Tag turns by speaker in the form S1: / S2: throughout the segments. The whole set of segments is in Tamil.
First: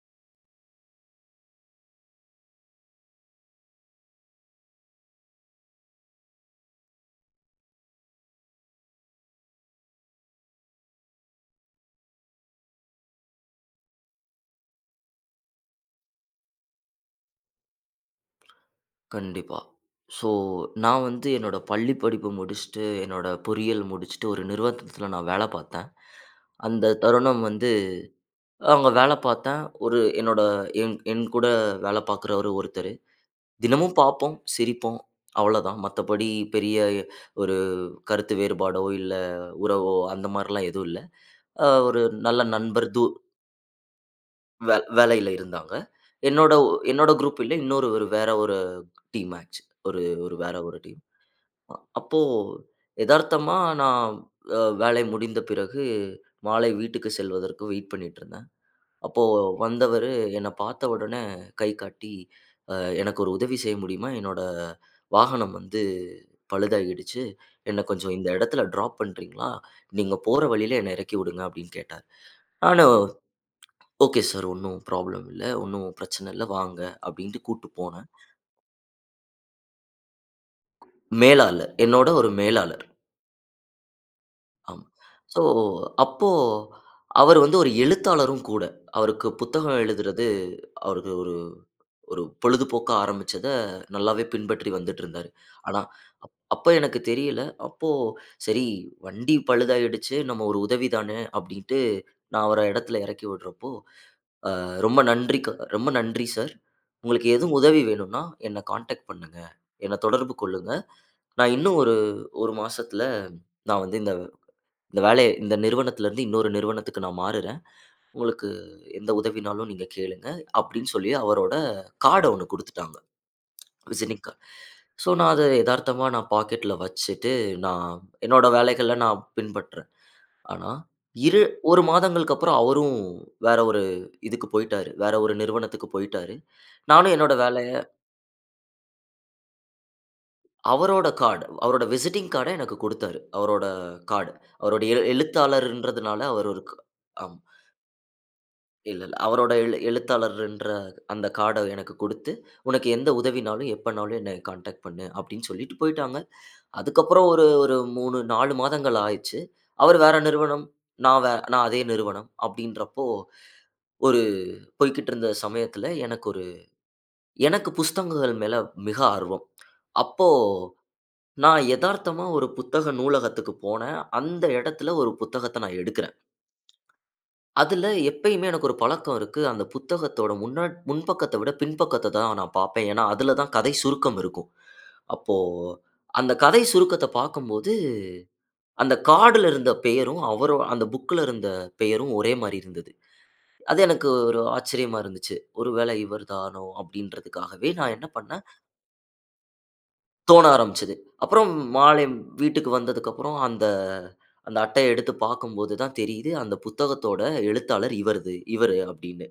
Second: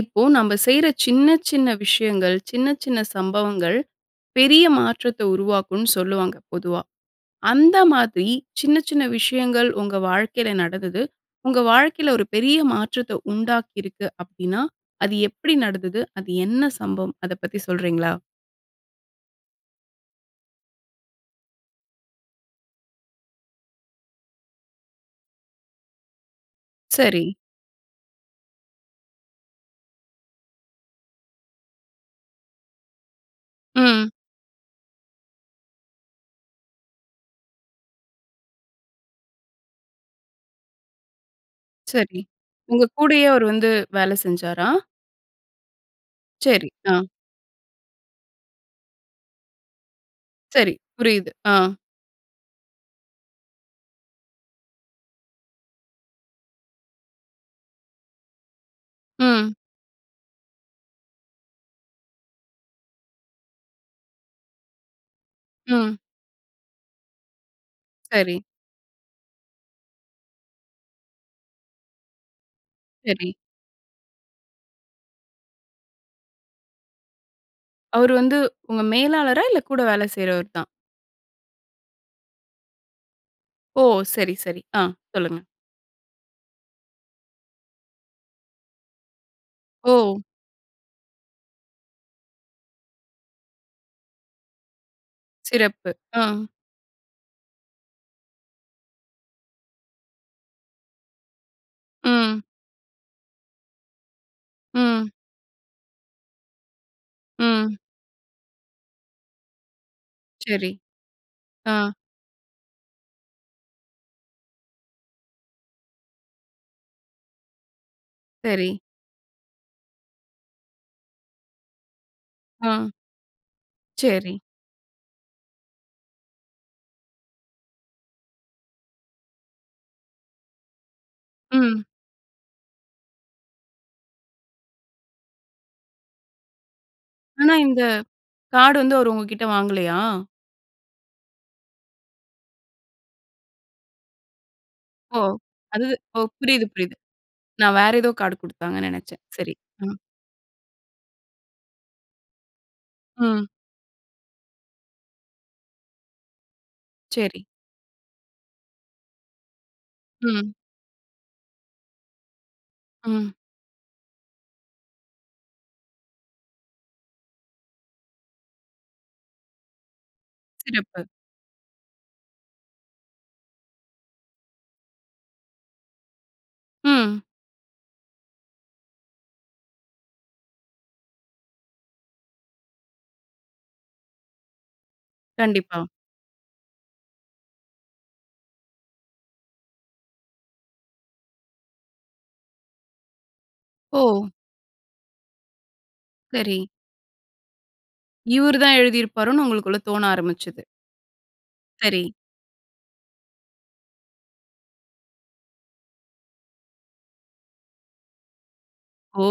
S1: இப்போ நம்ம செய்யற சின்ன சின்ன விஷயங்கள், சின்ன சின்ன சம்பவங்கள், பெரிய மாற்றத்த உருவாக்கும் சொல்லுவாங்க பொதுவா, அந்த மாதிரி சின்ன சின்ன விஷயங்கள் உங்க வாழ்க்கையில நடந்தது, உங்க வாழ்க்கையில ஒரு பெரிய மாற்றத்த உண்டாக்கி இருக்கு அப்டின்னா, அது எப்டி நடந்தது? அது என்ன சம்பவம்? அத பத்தி சொல்றீங்களா?
S2: கண்டிப்பா, ஸோ நான் வந்து, என்னோட பள்ளி படிப்பு முடிச்சுட்டு என்னோட பொறியியல் முடிச்சுட்டு, ஒரு நிறுவனத்தில நான் வேலை பாத்தேன். அந்த
S1: சரி.
S2: தருணம் வந்து, அங்க வேல பாத்தேன். ஒரு என்னோட, என் என் கூட வேல பாக்கறவரு ஒருத்தரு, தினமும்
S1: ம்.
S2: பாப்போம், சிரிப்போம் அவ்ளோதான். மத்தபடி பெரிய, ஒரு கருத்து வேறுபாடோ, இல்ல உறவோ, அந்த மாரிலாம் எதுவும் இல்ல, அ ஒரு
S1: சரி,
S2: நல்ல
S1: உங்க
S2: நண்பர். தூ
S1: கூடயே அவரு வந்து வேல செஞ்சாரா?
S2: வே வேலையில இருந்தாங்க. என்னோட
S1: சரி, அ.
S2: என்னோட குரூப் இல்ல, இன்னொரு வேற ஒரு, டீம் மேட்ச். ஒரு-ஒரு வேற
S1: சரி,
S2: ஒரு, டீம்.
S1: புரியுது. ஆ.
S2: அப்போ, எதார்த்தமா நான் வேல முடிந்த பிறகு, மாலை வீட்டுக்கு செல்வதற்கு வெயிட் பண்ணிட்டுருந்தேன். அப்போ
S1: ம்.
S2: வந்தவரு என்ன பாத்த உடனே கை காட்டி, அ "எனக்கு ஒரு உதவி செய்ய முடியுமா? என்னோட வாகனம் வந்து
S1: ம்.
S2: பழுதாகிடுச்சு, என்ன கொஞ்சம் இந்த
S1: சரி.
S2: இடத்துல டிராப் பண்றீங்களா? நீங்க போற வழியில என்ன இறக்கி விடுங்க", அப்டின்னு கேட்டாரு. நானும்,
S1: சரி.
S2: "ஓகே சார், ஒண்ணும் ப்ராப்ளம் இல்ல. ஒண்ணும் பிரச்சன இல்ல வாங்க", அப்டின்ட்டு கூட்டு போனேன்.
S1: அவரு வந்து உங்க மேலாளரா? இல்ல கூட வேல செய்றவரு தான்.
S2: மேலாளர், என்னோட ஒரு மேலாளர்.
S1: ஓ! சரி, சரி. ஆ
S2: ஆம்.
S1: சொல்லுங்க.
S2: சோ, அப்போ அவரு வந்து ஒரு எழுத்தாளரும் கூட. அவருக்கு புத்தகம்
S1: ஓ!
S2: எழுதுறது அவருக்கு ஒரு ஒரு பொழுதுபோக்கா ஆரம்பிச்சத நல்லாவே பின்பற்றி வந்துட்டிருந்தாரு. ஆனா
S1: சிறப்பு. ஆ.
S2: அப் அப்ப எனக்கு தெரியல. அப்போ சரி வண்டி பழுதாகிடுச்சு, நம்ம ஒரு உதவி தான அப்படின்னுட்டு
S1: ம்.
S2: நான் அவர இடத்துல இறக்கி விட்றப்போ, அ ரொம்ப
S1: ம்.
S2: நன்றி க ரொம்ப நன்றி சார். உங்களுக்கு எதுவும்
S1: ம்.
S2: உதவி வேணும்னா, என்ன கான்டாக்ட் பண்ணுங்க. என்ன தொடர்பு
S1: சரி,
S2: கொள்ளுங்க. நான் இன்னும்
S1: ஆ.
S2: ஒரு 1 மாசத்துல நான் வந்து இந்த வ் இந்த வேலைய இந்த நிறுவனத்துல இருந்து இன்னொரு நிறுவனத்துக்கு நான் மாறுறேன். உங்களுக்கு
S1: சரி.
S2: எந்த உதவினாலும் நீங்க கேளுங்க, அப்படின்னு சொல்லி அவரோட கார்ட் ஒண்ணு
S1: ஆ.
S2: குடுத்துட்டாங்க. விசிட்டிங்
S1: சரி.
S2: கார்ட் சோ, நான் அத எதார்த்தமா நான் பாக்கெட்ல வச்சிட்டு நான் என்னோட வேலைகள நான் பின்பற்றறேன். ஆனா, இரு 1
S1: ம்.
S2: மாதங்களுக்கப்புறம் அவரும் வேற ஒரு இதுக்கு போய்ட்டாரு. வேற ஒரு நிறுவனத்துக்கு போய்ட்டாரு. நானும் என்னோட
S1: ஆனா,
S2: வேலைய
S1: இந்த கார்டு வந்து அவர் உங்ககிட்ட வாங்கலையா?
S2: அவரோட கார்டு அவரோட விசிட்டிங் கார்டு எனக்கு கொடுத்தாரு. அவரோட கார்ட் அவருடைய
S1: ஓ! அது
S2: எழுத்தாளர்ன்றதுனால
S1: ஓ
S2: அவர் ஒரு
S1: புரியுது,
S2: க
S1: புரியுது.
S2: அம்.
S1: நான் வேற ஏதோ கார்டு குடுத்தாங்கன்னு
S2: இல்ல, இல்ல.
S1: நினைச்சேன்.
S2: அவரோட
S1: சரி,
S2: எழு
S1: ம்.
S2: எழுத்தாளர்ன்ற அந்த கார்ட எனக்கு குடுத்து உனக்கு எந்த
S1: ம்.
S2: உதவினாலும் எப்பனாலும் என்னை கான்டாக்ட் பண்ணு அப்படின்னு சொல்லிட்டு போய்ட்டாங்க. அதுக்கப்புறம்
S1: சரி.
S2: ஒரு ஒரு 3, 4 மாதங்கள் ஆயிருச்சு. அவர் வேற
S1: ம்.
S2: நிறுவனம், நான் வே அதே நிறுவனம் அப்படின்றப்போ,
S1: ம்.
S2: ஒரு போய்க்கிட்டு இருந்த சமயத்துல, எனக்கு ஒரு எனக்கு புஸ்தகங்கள் மேல மிக ஆர்வம். அப்போ
S1: சிறப்பு.
S2: நான் எதார்த்தமா ஒரு புத்தக நூலகத்துக்கு போனேன். அந்த இடத்தில ஒரு புத்தகத்த நான் எடுக்கறேன்.
S1: ம்.
S2: அதுல எப்பயுமே எனக்கு ஒரு பழக்கம் இருக்கு. அந்த புத்தகத்தோட முன்ன முன்பக்கத்த விட பின்பக்கத்த தான் நான் பார்ப்பேன். ஏன்னா, அதுல தான் கதை சுருக்கம் இருக்கும். அப்போ
S1: கண்டிப்பா.
S2: அந்த கதை சுருக்கத்தைப் பார்க்கும்போது அந்த கார்ட்ல இருந்த பெயரும் அவரு அந்த புக்ல இருந்த பெயரும் ஒரே மாரி இருந்தது. அது எனக்கு
S1: ஓ!
S2: ஒரு ஆச்சரியமா இருந்துச்சு. ஒரு வேளை இவர் தானோ
S1: சரி.
S2: அப்படின்றதுக்காகவே நான் என்ன பண்ணினேன்
S1: இவரு தான் எழுதிருப்பாருன்னு உங்களுக்குள்ள தோண
S2: தோண
S1: ஆரம்பிச்சது.
S2: ஆரம்பிச்சது. அப்புறம் மாலை
S1: சரி.
S2: வி வீட்டுக்கு வந்ததுக்கப்புறம் அந்த அட்டைய எடுத்து பார்க்கும்போது தான் தெரியுது அந்த புத்தகத்தோட எழுத்தாளர் இவரது இவரு
S1: ஓ!
S2: அப்படின்னு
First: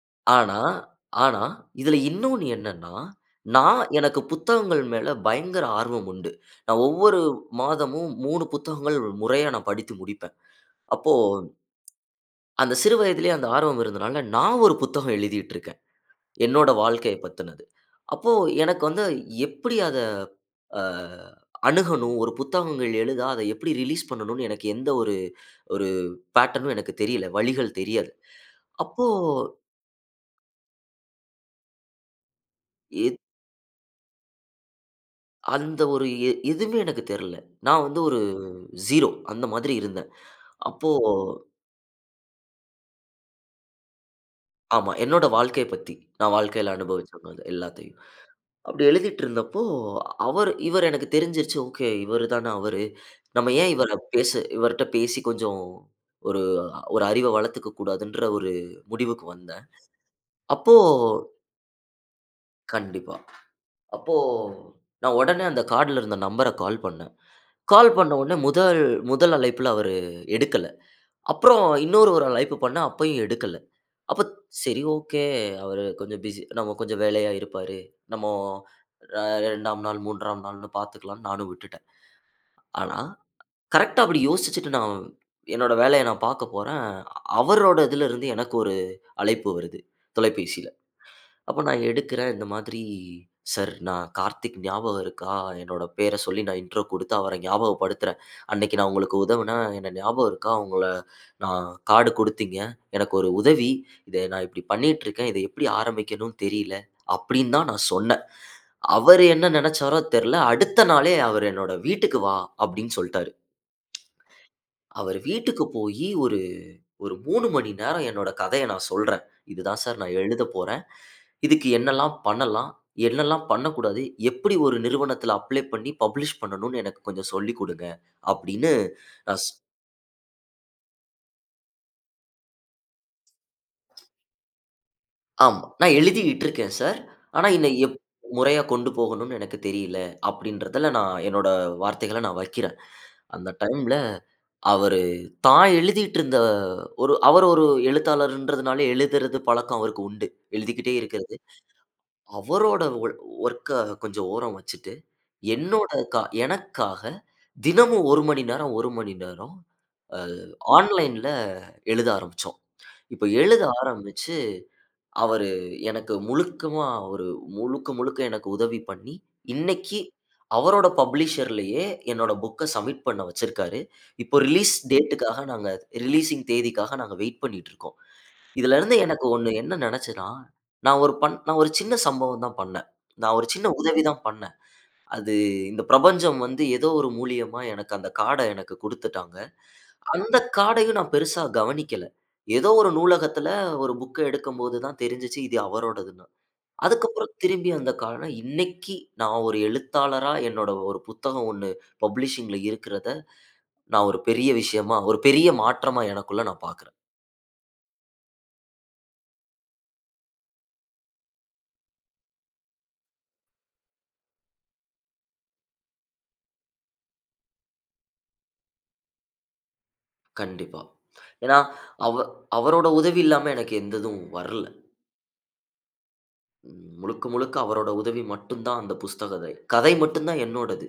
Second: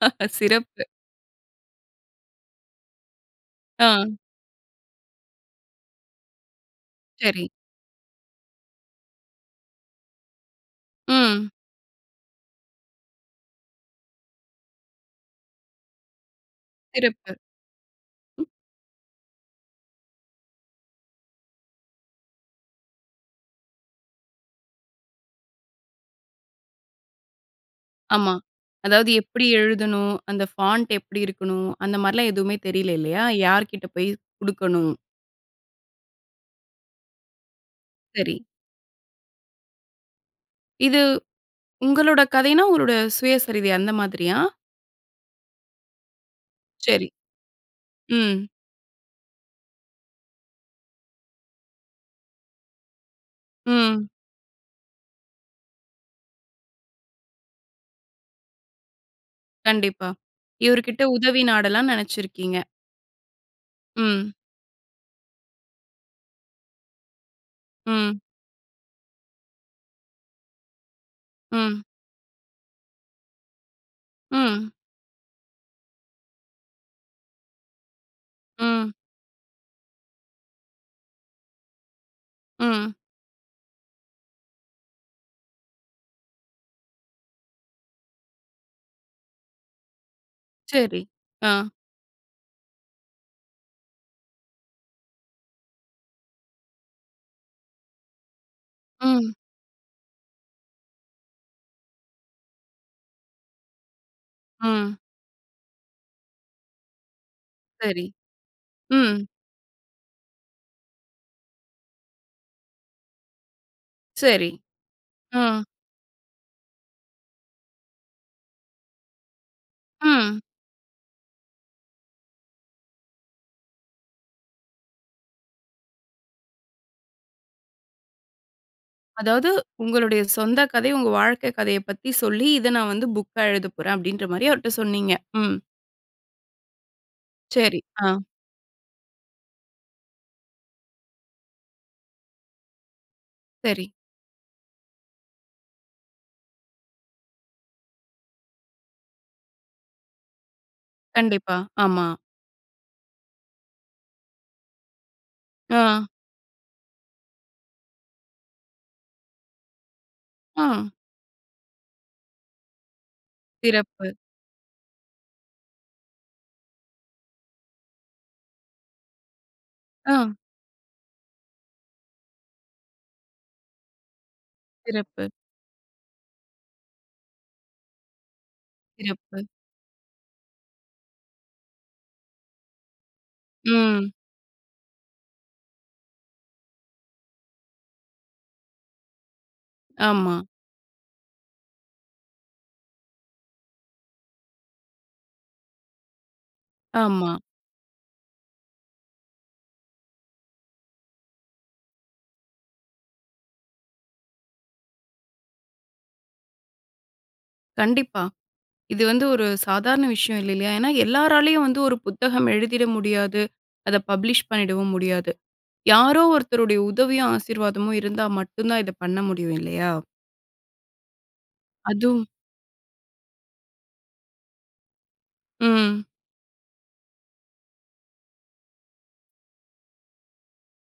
S2: ஆனா
S1: சிறப்பு.
S2: ஆனா இதில இன்னொன்னு என்னன்னா, நான்
S1: ஆ.
S2: எனக்கு புத்தகங்கள் மேல பயங்கர ஆர்வம் உண்டு. நான் ஒவ்வொரு
S1: சரி.
S2: மாதமும் 3 புத்தகங்கள் முறையா நான் படித்து முடிப்பேன். அப்போ
S1: ம்.
S2: அந்த சிறு வயதிலேயே அந்த ஆர்வம் இருந்ததுனால, நான் ஒரு புத்தகம் எழுதிட்டு இருக்கேன். என்னோட வாழ்க்கைய
S1: சிறப்பு.
S2: பத்தினது. அப்போ எனக்கு வந்து எப்படி அத அ அணுகணும் ஒரு புத்தகங்கள் எழுத அதை எப்படி ரிலீஸ் பண்ணனும்னு எனக்கு எந்த ஒரு ஒரு பேட்டர்னும் எனக்கு தெரியல. வழிகள் தெரியாது.
S1: ஆமா.
S2: அப்போ
S1: அதாவது எப்படி எழுதணும். அந்த ஃபாண்ட் எப்படி இருக்கணும் அந்த மாதிரிலாம் எதுவுமே தெரியல
S2: இத்
S1: இல்லையா யார்கிட்ட போய் குடுக்கணும்.
S2: அந்த ஒரு எ எதுவுமே எனக்கு தெர்ல. நான் வந்து ஒரு
S1: சரி.
S2: ஸீரோ அந்த மாதிரி இருந்தேன். அப்போ
S1: இது உங்களோட கதைன்னா, உங்களுடைய சுயசரிதை அந்த மாதிரியா?
S2: ஆமா, என்னோட வாழ்க்கைய பத்தி. நான் வாழ்க்கையில
S1: சரி,
S2: அனுபவிச்ச எல்லாத்தையும்.
S1: ம்.
S2: அப்படி எழுதிட்டு இருந்தப்போ அவரு இவரு எனக்கு தெரிஞ்சிருச்சு ஓகே, இவரு தான அவரு. நம்ம ஏன் இவர
S1: ம்.
S2: இவர்ட பேசி கொஞ்சம் ஒரு ஒரு அறிவ வளர்த்துக்க கூடாதுன்ற ஒரு முடிவுக்கு வந்தேன்.
S1: கண்டிப்பா.
S2: அப்போ
S1: இவரு கிட்ட உதவி நாடலாம்னு நினைச்சிருக்கீங்க.
S2: கண்டிப்பா. அப்போ
S1: ம்.
S2: நான் உடனே அந்த கார்ட்ல இருந்த நம்பர்ர கால் பண்ணேன். கால் பண்ண
S1: ம்.
S2: உடனே முதல் முதல் அழைப்புல அவரு எடுக்கல. அப்புறம்
S1: ம்.
S2: இன்னொரு ஒரு அழைப்பு பண்ணேன். அப்பயும் எடுக்கல. அப்போ
S1: ம்.
S2: சரி ஓகே, அவரு கொஞ்சம் பிசி கொஞ்சம் வேலையா இருப்பாரு. நம்ம
S1: ம்.
S2: 2வது நாள், 3ம் நாள் பாத்துக்கலாம் நானும் விட்டுட்டேன்.
S1: ம்.
S2: ஆனா, கரெக்ட்டா அப்படி யோசிச்சுட்டு நான் என்னோட வேலையை நான் பாக்க போறேன். அவரோட இதுல இருந்து எனக்கு ஒரு அழைப்பு வருது, தொலைபேசில.
S1: சரி, ஆ.
S2: அப்போ நான் எடுக்கறேன் இந்த மாதிரி "சார் நான் கார்த்திக் ஞாபகம் இருக்கா? என்னோட பேர சொல்லி நான் இன்ட்ரோ குடுத்து அவர ஞாபகப்படுத்துறேன். அன்னைக்கு நான் உங்களுக்கு
S1: ம்.
S2: உதவுனேன், எனக்கு ஞாபகம் இருக்கா? உங்கள நான் கார்ட் கொடுத்தீங்க. எனக்கு ஒரு உதவி. இதை நான் இப்படி
S1: ம்.
S2: பண்ணிட்டு இருக்கேன். இதை எப்படி ஆரம்பிக்கணும்னு தெரில. அப்படின்னு தான் நான்
S1: சரி,
S2: சொன்னேன்."
S1: ம்.
S2: அவரு என்ன நினைச்சாரோ தெர்ல. "அடுத்த நாளே அவர் என்னோட வீட்டுக்கு வா" அப்படின்னு சொல்லிட்டாரு.
S1: சரி,
S2: அவரு வீட்டுக்கு
S1: ஆ.
S2: போய் ஒரு 3 மணி நேரம் என்னுடைய கதைய நான் சொல்றேன். "இதுதான் சார் நான்
S1: அ.
S2: எழுதப் போறேன். இதுக்கு என்னெல்லாம் பண்ணலாம்? என்னெல்லாம் பண்ணக்கூடாது? எப்படி ஒரு நிறுவனத்தில அப்ளை பண்ணி பப்ளிஷ் பண்ணனும்ன்னு எனக்கு கொஞ்சம் சொல்லிக் கொடுங்க" அப்பிடின்னு. நான்
S1: அதாவது,
S2: சொன்
S1: உங்களுடைய சொந்த கதை, உங்க வாழ்க்கை கதையைப் பத்தி சொல்லி, இதை நான் வந்து புக்கா எழுத போறேன் அப்படின்ற மாதிரி அவர்ட்ட சொன்னீங்க. ம்.
S2: ஆமா, "நான் எழுதிகிட்டு இருக்கேன் சார். ஆனா இத
S1: சரி,
S2: எப்
S1: ஆ.
S2: முறையா கொண்டு போகணும்னு எனக்கு தெரியல." அப்படின்றதுல நான் என்னோட வார்த்தைகளை நான் வைக்கிறேன். அந்த
S1: சரி.
S2: டைம்ல "அவரு, தான் எழுதிட்டு இருந்த ஒரு அவரு ஒரு எழுத்தாளர்ன்றதுனால எழுதுறது பழக்கம் அவருக்கு உண்டு, எழுதிக்கிட்டே இருக்கிறது.
S1: கண்டிப்பா, ஆமா.
S2: அவரோட வொ வொர்க்க கொஞ்சம் ஓரம் வச்சுட்டு என்னோட
S1: ஆ.
S2: எனக்காக தினமும் 1 மணி நேரம், 1 மணி நேரம் அ
S1: அ.
S2: ஆன்லைன்ல எழுத ஆரம்பிச்சோம். இப்போ எழுத
S1: சிறப்பு.
S2: ஆரம்பிச்சு, அவரு எனக்கு முழுவதுமா ஒரு முழுக்க முழுக்க எனக்கு உதவி பண்ணி, இன்னைக்கு
S1: அ.
S2: அவரோட பப்ளிஷர் லயே என்னோட புக்க சப்மிட் பண்ண வச்சிருக்காரு." இப்போ ரிலீஸ் டேட்
S1: சிறப்பு.
S2: க்காக நாங்க ரிலீசிங் தேதிக்காக நாங்க வெயிட் பண்ணிட்டு இருக்கோம். இதுல இருந்து எனக்கு
S1: சிறப்பு.
S2: ஒண்ணு என்ன நினைச்சேன்னா, நான் ஒரு பண் ஒரு சின்ன சம்பவம் தான் பண்ணேன். நான் ஒரு சின்ன உதவி
S1: ம்.
S2: தான் பண்ணேன். அது இந்த பிரபஞ்சம் வந்து ஏதோ ஒரு மூலியமா எனக்கு அந்த கார்ட எனக்கு குடுத்துட்டாங்க.
S1: ஆமா.
S2: அந்த கார்டயும் நான் பெருசா கவனிக்கல. ஏதோ ஒரு நூலகத்துல ஒரு புக் எடுக்கம்போது தான் தெரிஞ்சுச்சு இது அவரோடதுன்னு. அதுக்கு அப்புறம்
S1: ஆமா.
S2: திரும்பி அந்த கார்ட இன்னைக்கு நான் ஒரு எழுத்தாளரா என்னோட ஒரு புத்தகம் ஒண்ணு பப்ளிஷிங் ல இருக்கறத நான் ஒரு பெரிய விஷயமா, ஒரு பெரிய மாற்றமா, எனக்குள்ள நான் பார்க்கறேன்.
S1: கண்டிப்பா. இது வந்து ஒரு சாதாரண விஷயம் இல்லலயா? ஏனா, எல்லாராலயும் வந்து ஒரு புத்தகம் எழுதிற முடியாது. அத பப்ளிஷ் பண்ணிடவும் முடியாது. யாரோ ஒருத்தருடைய உதவியும், ஆசீர்வாதமும் இருந்தா மட்டுந்தான், இத பண்ண முடியும். இல்லையா?
S2: கண்டிப்பா. ஏனா, அவ
S1: அதும்.
S2: அவரோட உதவி இல்லாம, எனக்கு எந்ததும் வர்ல.
S1: ம்.
S2: ம், முழுக்க முழுக்க அவரோட உதவி மட்டுந்தான், அந்த புஸ்த கதை. கதை மட்டுந்தா என்னோடது.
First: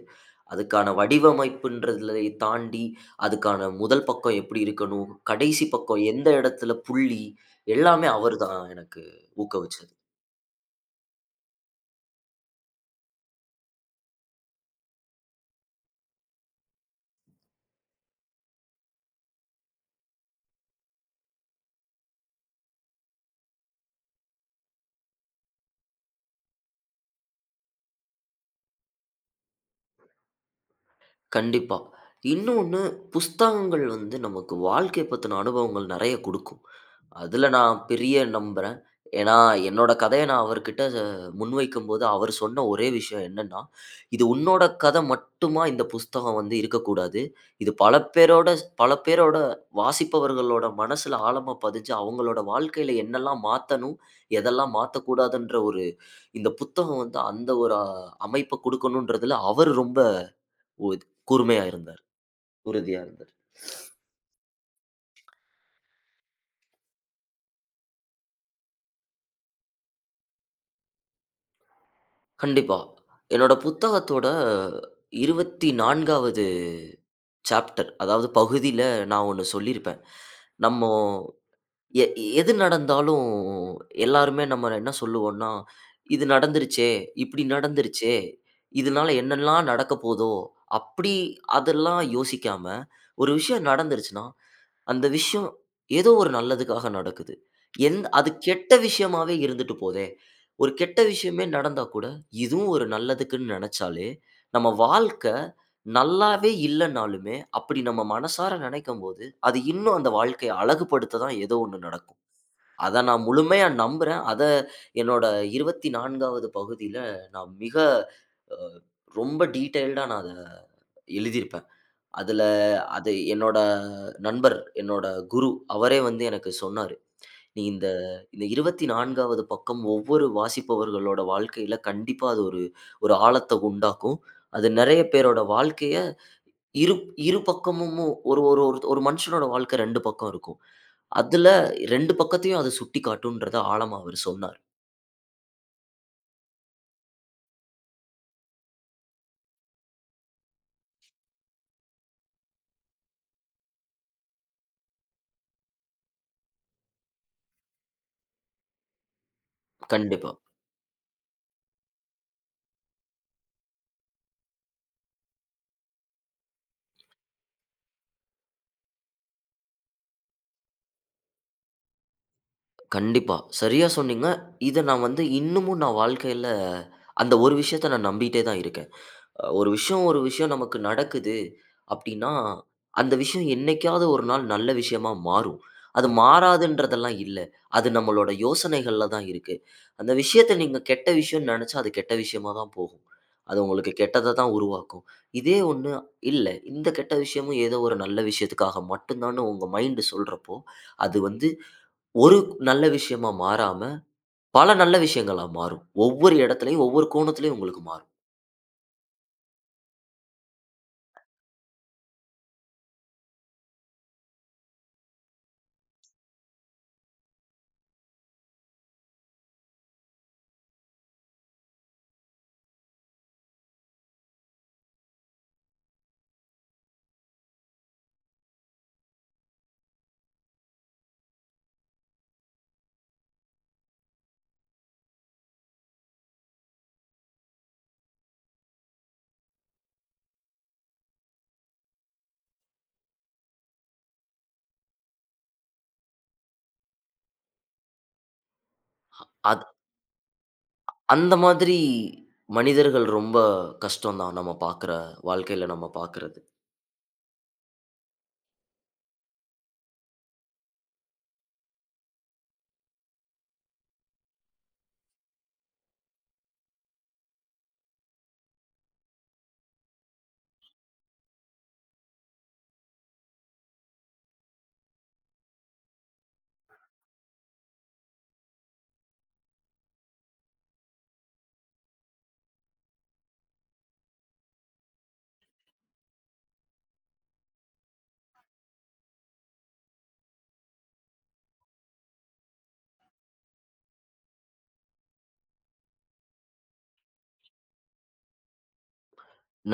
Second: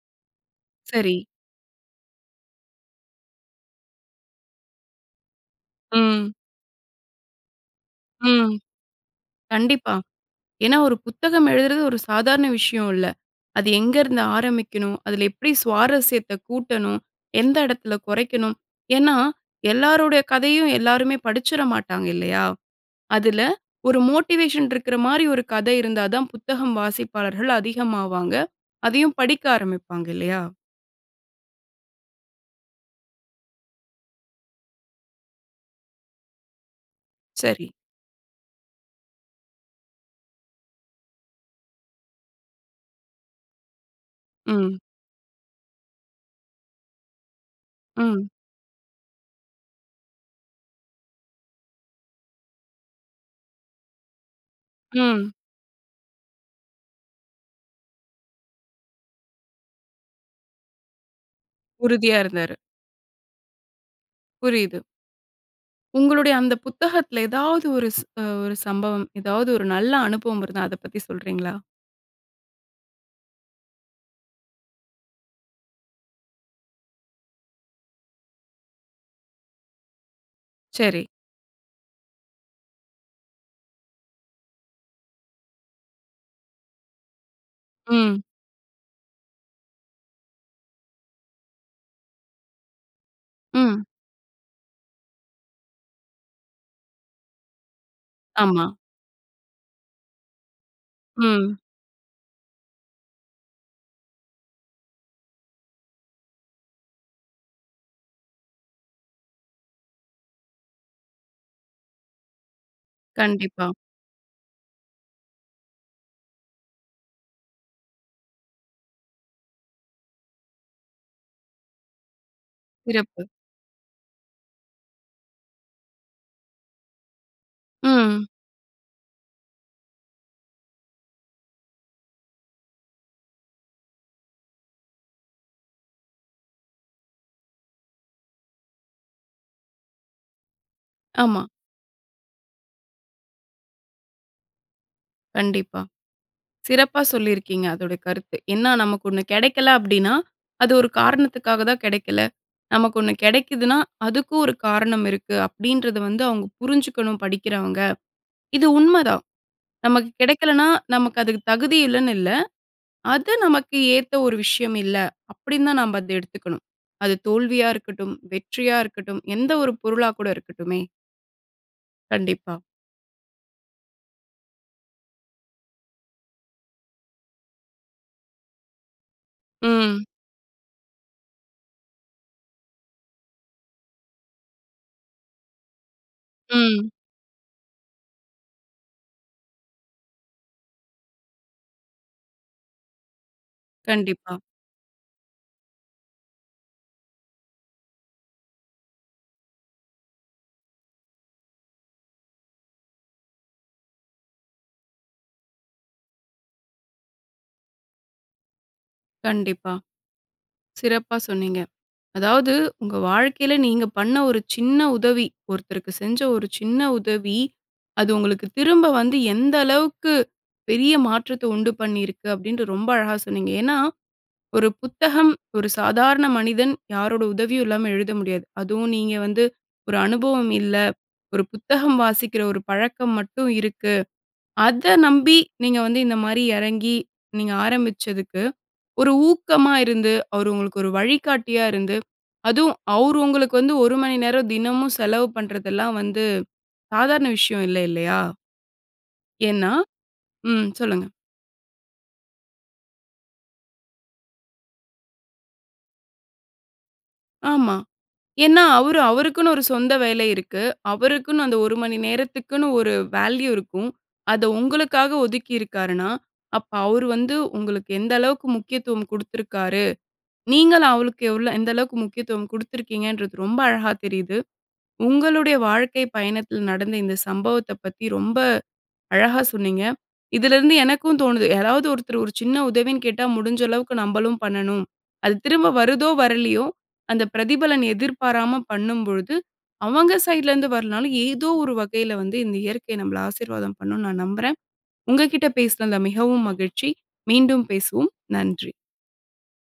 S2: அதுக்கான
S1: சரி.
S2: வடிவமைப்புன்றததுளை தாண்டி, அதுக்கான முதல் பக்க எப்டி இருக்கணும்? கடைசி பக்கோ எந்த
S1: ம்.
S2: இடத்துல புள்ளி? எல்லாமே
S1: ம்.
S2: அவருதான், எனக்கு ஊக்குவிச்சது.
S1: கண்டிப்பா. ஏனா ஒரு புத்தகம் எழுதுறது, ஒரு சாதாரண விஷய இல்ல. அது எங்கருந்து ஆரம்பிக்கணும்? அதுல எப்டி சுவாரஸ்யத்த கூட்டணும், எந்த இடத்துல கொறைக்கணும். ஏன்னா, எல்லாருடைய கதையும் எல்லாருமே படிச்சிட மாட்டாங்க, இல்லையா? அதுல, ஒரு மோட்டிவேஷன் இருக்குற மாரி, ஒரு கத இருந்தாதா, புத்தகம் வாசிப்பாளர்கள் அதிகமாவாங்க. அதையும் படிக்க ஆரம்பிப்பாங்க, இல்லையா?
S2: கண்டிப்பா. இன்னொன்னு புத்தகங்கள் வந்து நமக்கு, வாழ்க்கை பத்தின அனுபவங்கள் நெறய கொடுக்கும். அதுல
S1: சரி.
S2: நான் பெரிய நம்புறேன். ஏனா, என்னோட கதைய நான் அவர்கிட்ட அ, முன்வைக்கும்போது, அவரு சொன்ன ஒரே விஷய என்னனா, இது உன்னோட
S1: ம்.
S2: கத மட்டுமா, இந்த புத்தகம் வந்து இருக்கக்கூடாது. இது பல
S1: ம்.
S2: பேரோட, பல பேரோட வாசிப்பவர்களோட மனசுல ஆழமா பதிஞ்சு, அவங்களோட வாழ்க்கையில என்னல்லா மாத்தணும், எதெல்லாம்
S1: ம்.
S2: மாத்தக்கூடாதுன்ற ஒரு, இந்த புத்தகம் வந்து அந்த ஒரு, அ அமைப்ப கொடுக்கணுன்றதுல, அவரு ரொம்ப உறு கூர்மையா இருந்தாரு.
S1: உறுதியா இருந்தாரு.
S2: உறுதியா இருந்தாரு.
S1: புரியுது. உங்களுடைய அந்த புத்தகத்துல எதாவது ஒரு ச அ ஒரு சம்பவம், ஏதாவது ஒரு நல்ல அனுபவம் இருந்தா, அத பத்தி சொல்றீங்களா?
S2: கண்டிப்பா. என்னோட புத்தகத்தோட 24வது சாப்டர். அதாவது பகுதில, நான் 1 சொல்லியிருப்பேன் நம்ம
S1: சரி.
S2: எ எது நடந்தாலும், எல்லாருமே நம்மள என்ன சொல்லுவோனா, இது நடந்துருச்சே! இப்டி நடந்துருச்சே!
S1: ம்.
S2: இதனால என்னெல்லாம் நடக்க போதோ? அப்டி அதெல்லாம் யோசிக்காம, ஒரு விஷயம்
S1: ம்.
S2: நடந்துருச்சுனா, அந்த விஷயம் ஏதோ ஒரு நல்லதுக்காக நடக்குது. என் அது
S1: ஆமா.
S2: கெட்ட விஷயமாவே இருந்துட்டு போதே. ஒரு கெட்ட விஷயமே
S1: ம்.
S2: நடந்தா கூட, இதுவும் ஒரு நல்லதுக்குன்னு நெனைச்சாலே, நம்ம வாழ்க்க நல்லாவே இல்லனாலுமே, அப்டி நம்ம மனசார நினைக்கும் போது, அது இன்னும் அந்த வாழ்க்கைய அழகுபடுத்ததா ஏதோ 1 நடக்கும். அத நான் முழுமையா
S1: கண்டிப்பா.
S2: நம்புறேன். அத என்னோட 24வது பகுதியில, நான் மிக, அ ரொம்ப டீட்டெயில் டா, நான் அத எழுதியிருப்பேன். அதுல, அத
S1: சிறப்பு.
S2: என்னோட நண்பர், என்னோட குரு. அவரே வந்து எனக்கு சொன்னாரு. நீ இந்த,
S1: ம்.
S2: இந்த 24வது பக்கம் ஒவ்வொரு வாசிப்பவர்களோட வாழ்க்கையில, கண்டிப்பா அது ஒரு, ஒரு ஆழத்த உண்டாக்கும். அது நெறய பேரோட வாழ்க்கைய, இரு, இரு பக்கமும். ஒரு, ஒரு, ஒரு ஒரு மனுஷனோட வாழ்க்க 2 பக்கம் இருக்கும்.
S1: ஆமா.
S2: அதுல 2 பக்கத்தையும் சுட்டிக்காட்டுன்றத ஆழமா, அவரு சொன்னார்.
S1: கண்டிப்பா. சிறப்பா சொல்லியிருக்கீங்க அதோட கருத்து. என்னன்னா நமக்கு ஒண்ணு கெடைக்கல அப்டினா அது ஒரு காரணத்துக்காக தான் கெடைக்கல. நமக்கு ஒண்ணு கெடைக்குதுன்னா அதுக்கும் ஒரு காரணம் இருக்கு அப்டின்றத வந்து அவங்க புரிஞ்சுக்கணும் படிக்கிறவங்க. இது உண்மதான் நமக்கு
S2: கண்டிப்பா.
S1: கெடைக்கலனா நமக்கு அதுக்கு தகுதி இல்லன்னு இல்ல. அது நமக்கு ஏத்த ஒரு விஷயம் இல்ல. அப்டின்னு தான் நம்ப அத எடுத்துக்கணும் அது தோல்வியா இருக்கட்டும், வெற்றியா இருக்கட்டும் எந்த ஒரு பொருளா கூட இருக்கட்டுமே. கண்டிப்பா.
S2: கண்டிப்பா. சரியா சொன்னீங்க. இத நான் வந்து இன்னுமும் நான் வாழ்க்கையில அந்த ஒரு விஷயத்த நான் நம்பிட்டே தான் இருக்கேன். அ ஒரு விஷயம்,
S1: ம்.
S2: ஒரு விஷயம் நமக்கு நடக்குது அப்டின்னா அந்த விஷயம் என்னைக்காவது 1 நாள் நல்ல விஷயமா மாறும். அது
S1: ம்.
S2: மாறாதுன்றதுல்லாம் இல்ல. அது நம்மளோட யோசனைகள் தான் இருக்கு. அந்த விஷயத்த நீங்க கெட்ட விஷயன் நெனைச்சா அது கெட்ட விஷயமா தான் போகும். அது உங்களுக்கு கெட்டத
S1: கண்டிப்பா.
S2: தான் உருவாக்கும். இதே ஒண்ணு இல்ல இந்த கெட்ட விஷயமும் ஏதோ ஒரு நல்ல விஷயத்துக்காக மட்டும் தானு உங்க மைண்ட் சொல்றப்போ அது வந்து 1 நல்ல விஷயமா மாறாம பல நல்ல விஷயங்களா மாறும். ஒவ்வொரு இடத்திலும் ஒவ்வொரு கோணத்திலும் உங்களுக்கு மாறும்.
S1: கண்டிப்பா. சிறப்பா சொன்னீங்க. அதாவது உங்க வாழ்க்கையில நீங்க பண்ண ஒரு சின்ன உதவி, ஒருத்தருக்கு செஞ்ச ஒரு சின்ன உதவி, அது உங்களுக்கு திரும்ப வந்து எந்த அளவுக்கு பெரிய மாற்றத்த உண்டு பண்ணியிருக்கு அப்பிடின்ட்டு ரொம்ப அழகா சொன்னீங்க. ஏன்னா, ஒரு புத்தகம் ஒரு சாதாரண மனிதன் யாரோட உதவியும் இல்லாம எழுத முடியாது. அதுவும் நீங்க வந்து ஒரு அனுபவம் இல்ல, ஒரு புத்தகம் வாசிக்கிற ஒரு பழக்கம் மட்டும் இருக்கு. அத நம்பி நீங்க வந்து இந்த மாரி இறங்கி, நீங்க ஆரம்பிச்சதுக்கு ஒரு ஊக்கமா இருந்து அவரு உங்களுக்கு ஒரு வழிகாட்டியா இருந்து, அதுவும் அவரு உங்களுக்கு வந்து ஒரு மணி நேரம் தினமும் செலவு பண்ணுறதெல்லாம் வந்து சாதாரண விஷயம் இல்ல இல்லயா
S2: அத்
S1: ஏனா, ம் சொல்லுங்க.
S2: அந்த மாதிரி மனிதர்கள் ரொம்ப கஷ்டம் தான் நம்ம பாக்குற வாழ்க்கையில நம்ம பாக்குறது.
S1: ஆமா. ஏன்னா அவரு, அவருக்குன்னு ஒரு சொந்த வேலை இருக்கு. அவருக்குன்னு அந்த ஒரு மணி நேரத்துக்குன்னு ஒரு வேல்யூ இருக்கும். அத உங்களுக்காக ஒதுக்கியிருக்காருன்னா, அப்ப அவரு வந்து உங்களுக்கு எந்த அளவுக்கு முக்கியத்துவம் குடுத்துருக்காரு. நீங்கள் அவருக்கு எவ்ளோ எந்த அளவுக்கு முக்கியத்துவம் குடுத்துருக்கீங்கன்றது ரொம்ப அழகா தெரியிது. உங்களுடைய வாழ்க்கை பயணத்தில் நடந்த இந்த சம்பவத்த பத்தி ரொம்ப அழகா சொன்னீங்க. இதுலேருந்து எனக்கும் தோணுது, யாராவது ஒருத்தர் ஒரு சின்ன உதவின்னு கேட்டா முடிஞ்ச அளவுக்கு நம்மளும் பண்ணணும். அது திரும்ப வருதோ! வரலயோ! அந்த பிரதிபலன் எதிர்பாராம பண்ணும்பொழுது, அவங்க சைட்லருந்து வரலனாலும், ஏதோ ஒரு வகையில வந்து இந்த இயற்கை நம்மள ஆசீர்வாதம் பண்ணும் நான் நம்புறேன். உங்கக்கிட்ட பேசுன அந்த மிகவும் மகிழ்ச்சி மீண்டும் பேசுவோம். நன்றி.
S2: [unintelligible]